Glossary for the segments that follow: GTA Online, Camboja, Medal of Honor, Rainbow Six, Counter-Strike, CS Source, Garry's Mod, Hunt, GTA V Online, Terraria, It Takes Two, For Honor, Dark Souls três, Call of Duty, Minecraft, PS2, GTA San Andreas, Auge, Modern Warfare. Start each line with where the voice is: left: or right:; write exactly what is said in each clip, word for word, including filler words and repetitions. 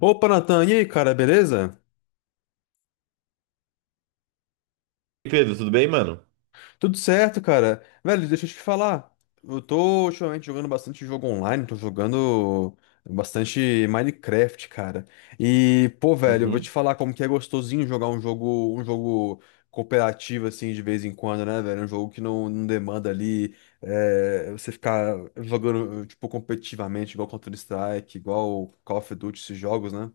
left: Opa, Natan, e aí, cara, beleza?
right: Pedro, tudo bem, mano?
left: Tudo certo, cara. Velho, deixa eu te falar. Eu tô ultimamente jogando bastante jogo online, tô jogando bastante Minecraft, cara. E, pô, velho, eu vou te
right: Uhum.
left: falar como que é gostosinho jogar um jogo, um jogo cooperativo, assim, de vez em quando, né, velho? Um jogo que não, não demanda ali é, você ficar jogando, tipo, competitivamente, igual Counter-Strike, igual Call of Duty, esses jogos, né?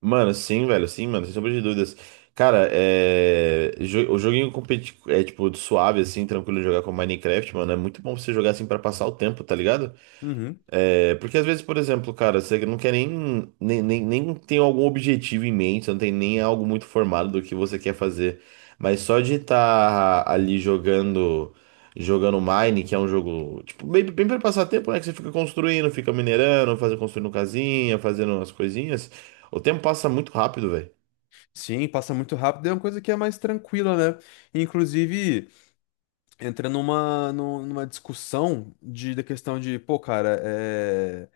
right: Mano, sim, velho, sim, mano, sem sombra de dúvidas. Cara, é... jo- o joguinho competi... é, tipo, suave, assim, tranquilo de jogar com Minecraft, mano, é muito bom pra você jogar, assim, pra passar o tempo, tá ligado?
left: Uhum.
right: É, porque às vezes, por exemplo, cara, você não quer nem, nem, nem, nem tem algum objetivo em mente, você não tem nem algo muito formado do que você quer fazer. Mas só de estar ali jogando, jogando Mine, que é um jogo, tipo, bem, bem para passar tempo, né? Que você fica construindo, fica minerando, fazendo, construindo casinha, fazendo as coisinhas. O tempo passa muito rápido, velho.
left: Sim, passa muito rápido, é uma coisa que é mais tranquila, né? Inclusive entra numa, nu- numa discussão de, da questão de, pô, cara, é,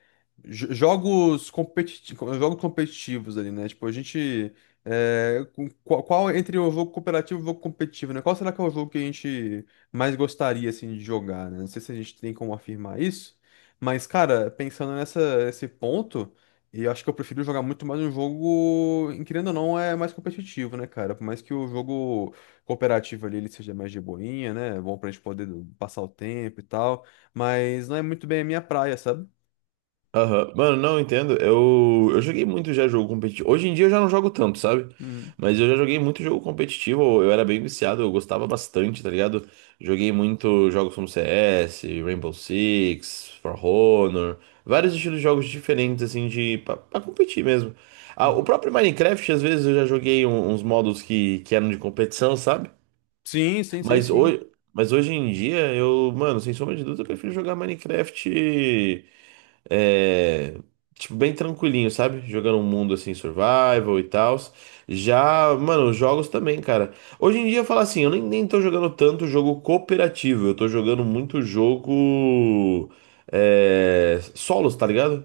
left: jo- jogos competitivos, jogos competitivos ali, né? Tipo, a gente. é, com- qual, qual entre o jogo cooperativo e o jogo competitivo, né? Qual será que é o jogo que a gente mais gostaria, assim, de jogar, né? Não sei se a gente tem como afirmar isso, mas, cara, pensando nessa, nesse ponto. E eu acho que eu prefiro jogar muito mais um jogo, em- querendo ou não, é mais competitivo, né, cara? Por mais que o jogo cooperativa ali ele seja mais de boinha, né? É bom pra gente poder passar o tempo e tal. Mas não é muito bem a minha praia, sabe?
right: Aham. Mano, não entendo. Eu, eu joguei muito já jogo competitivo. Hoje em dia eu já não jogo tanto, sabe?
left: Uhum,
right: Mas eu já joguei muito jogo competitivo. Eu era bem viciado, eu gostava bastante, tá ligado? Joguei muito jogos como C S, Rainbow Six, For Honor, vários estilos de jogos diferentes, assim, de pra, pra competir mesmo. Ah, o
left: uhum.
right: próprio Minecraft, às vezes, eu já joguei um- uns modos que, que eram de competição, sabe?
left: Sim, sim, sei
right: Mas
left: sim.
right: hoje, mas hoje em dia, eu, mano, sem sombra de dúvida, eu prefiro jogar Minecraft. É, tipo, bem tranquilinho, sabe? Jogando um mundo assim, survival e tal. Já, mano, os jogos também, cara. Hoje em dia, eu falo assim, eu nem, nem tô jogando tanto jogo cooperativo. Eu tô jogando muito jogo. É, solos, tá ligado?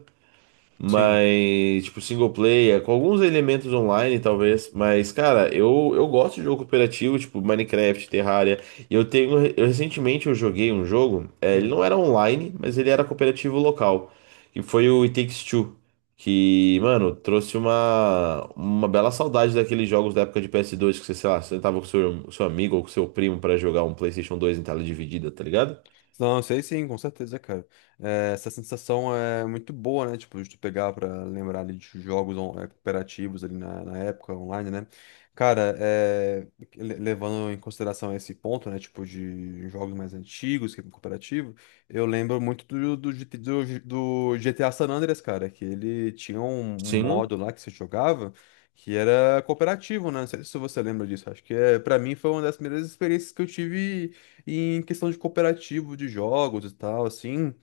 left: Sim.
right: Mas, tipo, single player, com alguns elementos online, talvez. Mas, cara, eu, eu gosto de jogo cooperativo, tipo Minecraft, Terraria. E eu tenho. Eu, recentemente eu joguei um jogo. eh, ele não era online, mas ele era cooperativo local. Que foi o It Takes Two. Que, mano, trouxe uma, uma bela saudade daqueles jogos da época de P S dois, que você, sei lá, sentava com seu, seu amigo ou com seu primo pra jogar um PlayStation dois em tela dividida, tá ligado?
left: Não, sei sim, com certeza, cara. É, essa sensação é muito boa, né? Tipo, de tu pegar pra lembrar ali de jogos on- eh, cooperativos ali na, na época online, né? Cara, é, le- levando em consideração esse ponto, né? Tipo, de jogos mais antigos, que é cooperativo, eu lembro muito do, do, G T do G- do G T A San Andreas, cara, que ele tinha um, um
right: Sim.
left: modo lá que você jogava que era cooperativo, né? Não sei se você lembra disso. Acho que é, pra mim foi uma das primeiras experiências que eu tive em questão de cooperativo de jogos e tal, assim.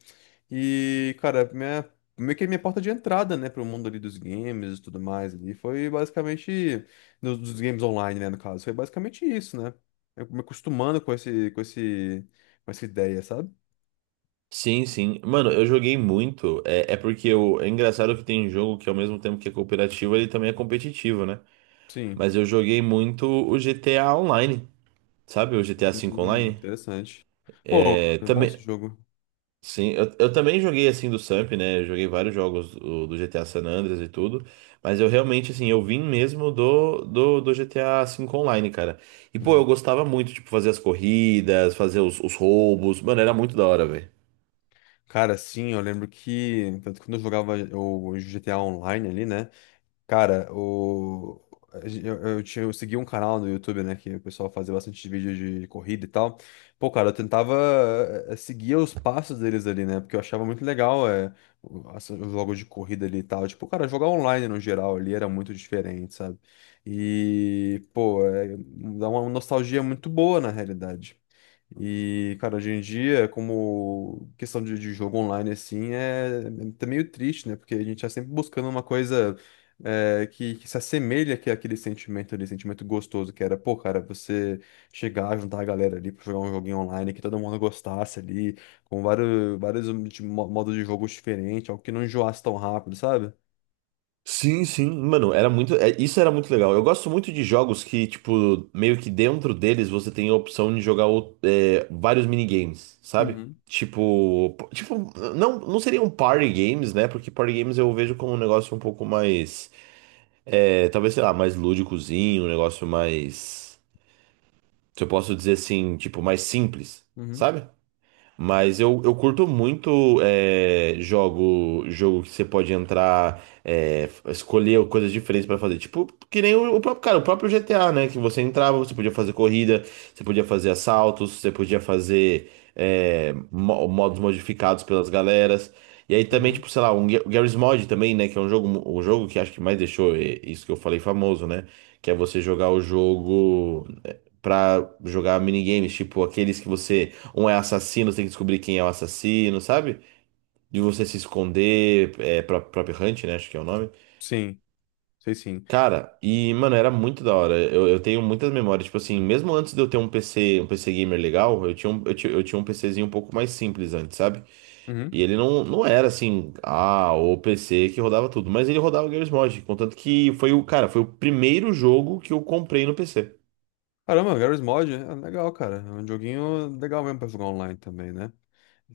left: E, cara, minha, meio que minha porta de entrada, né, pro mundo ali dos games e tudo mais ali, foi basicamente, no- dos games online, né, no caso, foi basicamente isso, né? Eu me acostumando com esse, com esse, com essa ideia, sabe?
right: Sim, sim. Mano, eu joguei muito. É, é porque eu, é engraçado que tem jogo que ao mesmo tempo que é cooperativo, ele também é competitivo, né?
left: Sim.
right: Mas eu joguei muito o G T A Online, sabe? O G T A V
left: Hum,
right: Online.
left: interessante. Pô,
right: É,
left: é bom esse
right: também,
left: jogo.
right: sim, eu, eu também joguei assim do Samp, né? Eu joguei vários jogos o- do G T A San Andreas e tudo. Mas eu realmente, assim, eu vim mesmo do, do, do G T A V Online, cara. E, pô, eu
left: Uhum.
right: gostava muito, tipo, fazer as corridas, fazer os, os roubos. Mano, era muito da hora, velho.
left: Cara, sim, eu lembro que, tanto que quando eu jogava o G T A Online ali, né? Cara, o... eu, eu, tinha- eu segui um canal no YouTube, né? Que o pessoal fazia bastante vídeo de corrida e tal. Pô, cara, eu tentava eh, seguir os passos deles ali, né? Porque eu achava muito legal é, o- as- os jogos de corrida ali e tal. Tipo, cara, jogar online no geral ali era muito diferente, sabe? E, pô, é, dá uma nostalgia muito boa na realidade. E, cara, hoje em dia, como questão de, de jogo online, assim, é, é tá meio triste, né? Porque a gente tá sempre buscando uma coisa é, que, que se assemelha que aquele sentimento ali, sentimento gostoso, que era, pô, cara, você chegar, juntar a galera ali pra jogar um joguinho online que todo mundo gostasse ali, com vários, vários de mo- modos de jogo diferentes, algo que não enjoasse tão rápido, sabe?
right: Sim, sim, mano, era muito, é, isso era muito legal. Eu gosto muito de jogos que, tipo, meio que dentro deles você tem a opção de jogar o- é, vários minigames, sabe?
left: Uhum,
right: Tipo, p- tipo, não, não seriam party games, né? Porque party games eu vejo como um negócio um pouco mais, é, talvez, sei lá, mais lúdicozinho, um negócio mais, se eu posso dizer assim, tipo, mais simples,
left: uhum.
right: sabe? Mas eu, eu curto muito é, jogo, jogo que você pode entrar, é, f- escolher coisas diferentes pra fazer. Tipo, que nem o, o próprio, cara, o próprio G T A, né? Que você entrava, você podia fazer corrida, você podia fazer assaltos, você podia fazer é, mo- modos modificados pelas galeras. E aí também,
left: Uhum.
right: tipo, sei lá, um Ga- Garry's Mod também, né? Que é um jogo, um jogo que acho que mais deixou é, isso que eu falei famoso, né? Que é você jogar o jogo pra jogar minigames, tipo aqueles que você, um é assassino, você tem que descobrir quem é o assassino, sabe? De você se esconder, é, pro- próprio Hunt, né? Acho que é o nome.
left: Sim, sei sim.
right: Cara, e, mano, era muito da hora. Eu, eu tenho muitas memórias, tipo assim, mesmo antes de eu ter um P C, um P C gamer legal, eu tinha um, eu tinha, eu tinha um PCzinho um pouco mais simples antes, sabe?
left: Uhum.
right: E ele não, não era assim, ah, o P C que rodava tudo, mas ele rodava Garry's Mod, contanto que foi o, cara, foi o primeiro jogo que eu comprei no P C.
left: Caramba, Garry's Mod é legal, cara. É um joguinho legal mesmo pra jogar online também, né?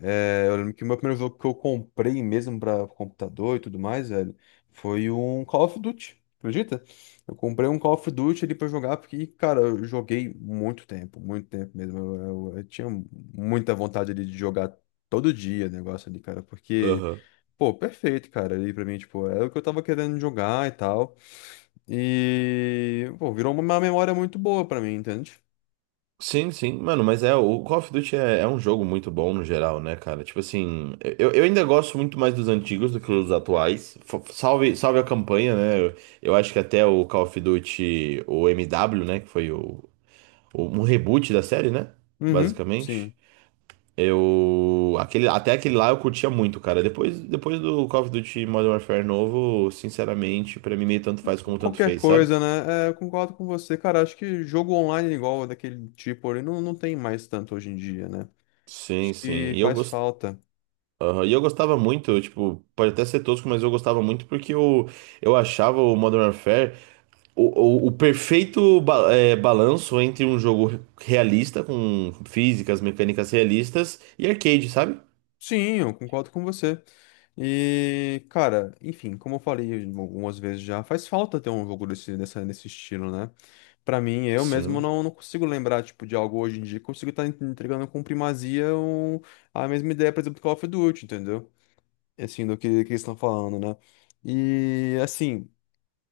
left: É, eu lembro que o meu primeiro jogo que eu comprei mesmo pra computador e tudo mais, velho, foi um Call of Duty. Acredita? Eu comprei um Call of Duty ali pra jogar, porque, cara, eu joguei muito tempo, muito tempo mesmo. Eu, eu- eu tinha muita vontade ali de jogar todo dia o negócio ali, cara, porque,
right: Aham.
left: pô, perfeito, cara, ali pra mim, tipo, era o que eu tava querendo jogar e tal. E, pô, virou uma memória muito boa pra mim, entende?
right: Sim, sim, mano, mas é, o Call of Duty é, é um jogo muito bom no geral, né, cara? Tipo assim, eu, eu ainda gosto muito mais dos antigos do que dos atuais. F- Salve, salve a campanha, né? Eu, eu acho que até o Call of Duty, o M W, né, que foi o, o- um reboot da série, né?
left: Uhum,
right: Basicamente.
left: sim.
right: Eu, aquele, até aquele lá eu curtia muito, cara. Depois, depois do Call of Duty Modern Warfare novo, sinceramente, pra mim meio tanto faz como tanto
left: Qualquer
right: fez, sabe?
left: coisa, né? É, eu concordo com você. Cara, acho que jogo online é igual daquele tipo ali não, não tem mais tanto hoje em dia, né?
right: Sim,
left: Acho
right: sim.
left: que
right: E eu
left: faz
right: gos-
left: falta.
right: Aham. E eu gostava muito, tipo, pode até ser tosco, mas eu gostava muito porque eu, eu achava o Modern Warfare o, o, o perfeito ba- é, balanço entre um jogo realista, com físicas, mecânicas realistas, e arcade, sabe?
left: Sim, eu concordo com você. E, cara, enfim, como eu falei algumas vezes já, faz falta ter um jogo desse, dessa, nesse estilo, né? Pra mim, eu mesmo
right: Sim,
left: não, não consigo lembrar, tipo, de algo hoje em dia. Consigo estar entregando com primazia um- a mesma ideia, por exemplo, do Call of Duty, entendeu? Assim, do que, que eles estão falando, né? E, assim...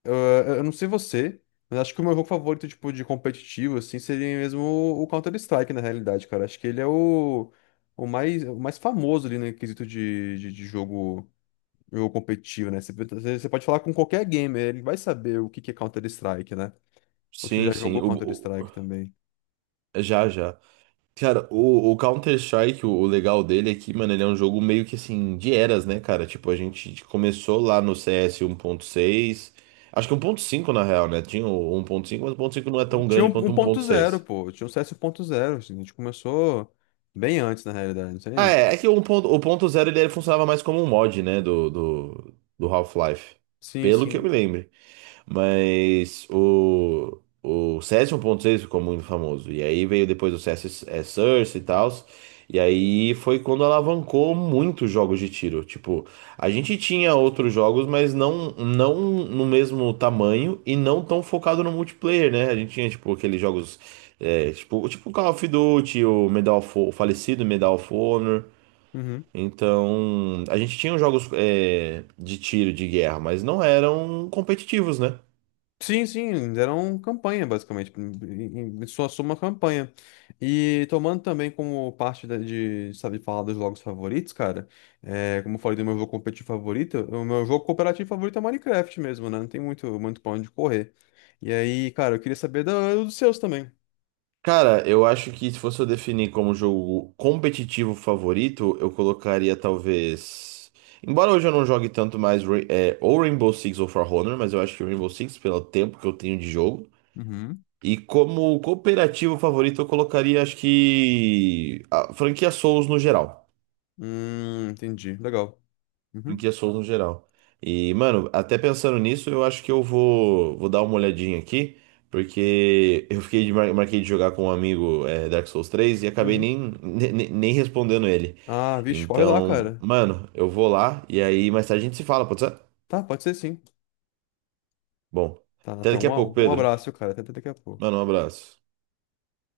left: Eu, eu não sei você, mas acho que o meu jogo favorito, tipo, de competitivo, assim, seria mesmo o o Counter-Strike, na realidade, cara. Acho que ele é o, o mais, o mais famoso ali no quesito de, de, de jogo, jogo competitivo, né? Você, você você pode falar com qualquer gamer, ele vai saber o que que é Counter-Strike, né? Ou você já
right: sim, sim.
left: jogou
right: O,
left: Counter-Strike
right: o-
left: também.
right: já, já. Cara, o, o Counter-Strike, o, o legal dele é que, mano, ele é um jogo meio que assim, de eras, né, cara? Tipo, a gente começou lá no C S seis acho que um ponto cinco na real, né? Tinha o um ponto cinco, mas o um ponto cinco não é tão
left: Tinha
right: grande
left: um
right: quanto
left: um
right: o um
left: ponto
right: ponto
left: zero,
right: seis
left: pô. Tinha um C S um ponto zero, assim. A gente começou bem antes, na realidade,
right: Ah,
left: entende?
right: é, é que o um ponto o ponto zero ele funcionava mais como um mod, né, do, do, do Half-Life,
left: Sim,
right: pelo que eu
left: sim.
right: me lembro. Mas o, o C S um ponto seis ficou muito famoso. E aí veio depois o C S é, Source e tal. E aí foi quando alavancou muitos jogos de tiro. Tipo, a gente tinha outros jogos, mas não, não no mesmo tamanho e não tão focado no multiplayer, né? A gente tinha, tipo, aqueles jogos. É, tipo, tipo o Call of Duty, o Medal of, Ho- o falecido Medal of Honor. Então, a gente tinha jogos é, de tiro, de guerra, mas não eram competitivos, né?
left: Sim, sim, deram campanha, basicamente. Em em- sua soma, campanha. E tomando também como parte da- de, sabe, falar dos jogos favoritos, cara, é, como eu falei do meu jogo competitivo favorito, o meu jogo cooperativo favorito é Minecraft mesmo, né? Não tem muito, muito pra onde correr. E aí, cara, eu queria saber do- dos seus também.
right: Cara, eu acho que se fosse eu definir como jogo competitivo favorito, eu colocaria talvez. Embora hoje eu não jogue tanto mais Ra- é, ou Rainbow Six ou For Honor, mas eu acho que o Rainbow Six, pelo tempo que eu tenho de jogo.
left: Uhum.
right: E como cooperativo favorito, eu colocaria, acho que. A franquia Souls no geral.
left: Hum, entendi. Legal.
right: Do
left: Uhum,
right: que Souls no geral. E, mano, até pensando nisso, eu acho que eu vou, vou dar uma olhadinha aqui, porque eu fiquei de, mar- marquei de jogar com um amigo é, Dark Souls três e acabei
left: uhum.
right: nem, ne- nem, respondendo ele.
left: Ah, vixe, corre lá,
right: Então,
left: cara.
right: mano, eu vou lá e aí mais tarde a gente se fala, pode ser?
left: Tá, pode ser sim.
right: Bom,
left: Tá,
right: até
left: então,
right: daqui a pouco,
left: um, um
right: Pedro.
left: abraço, cara. Até até daqui a pouco.
right: Mano, um abraço.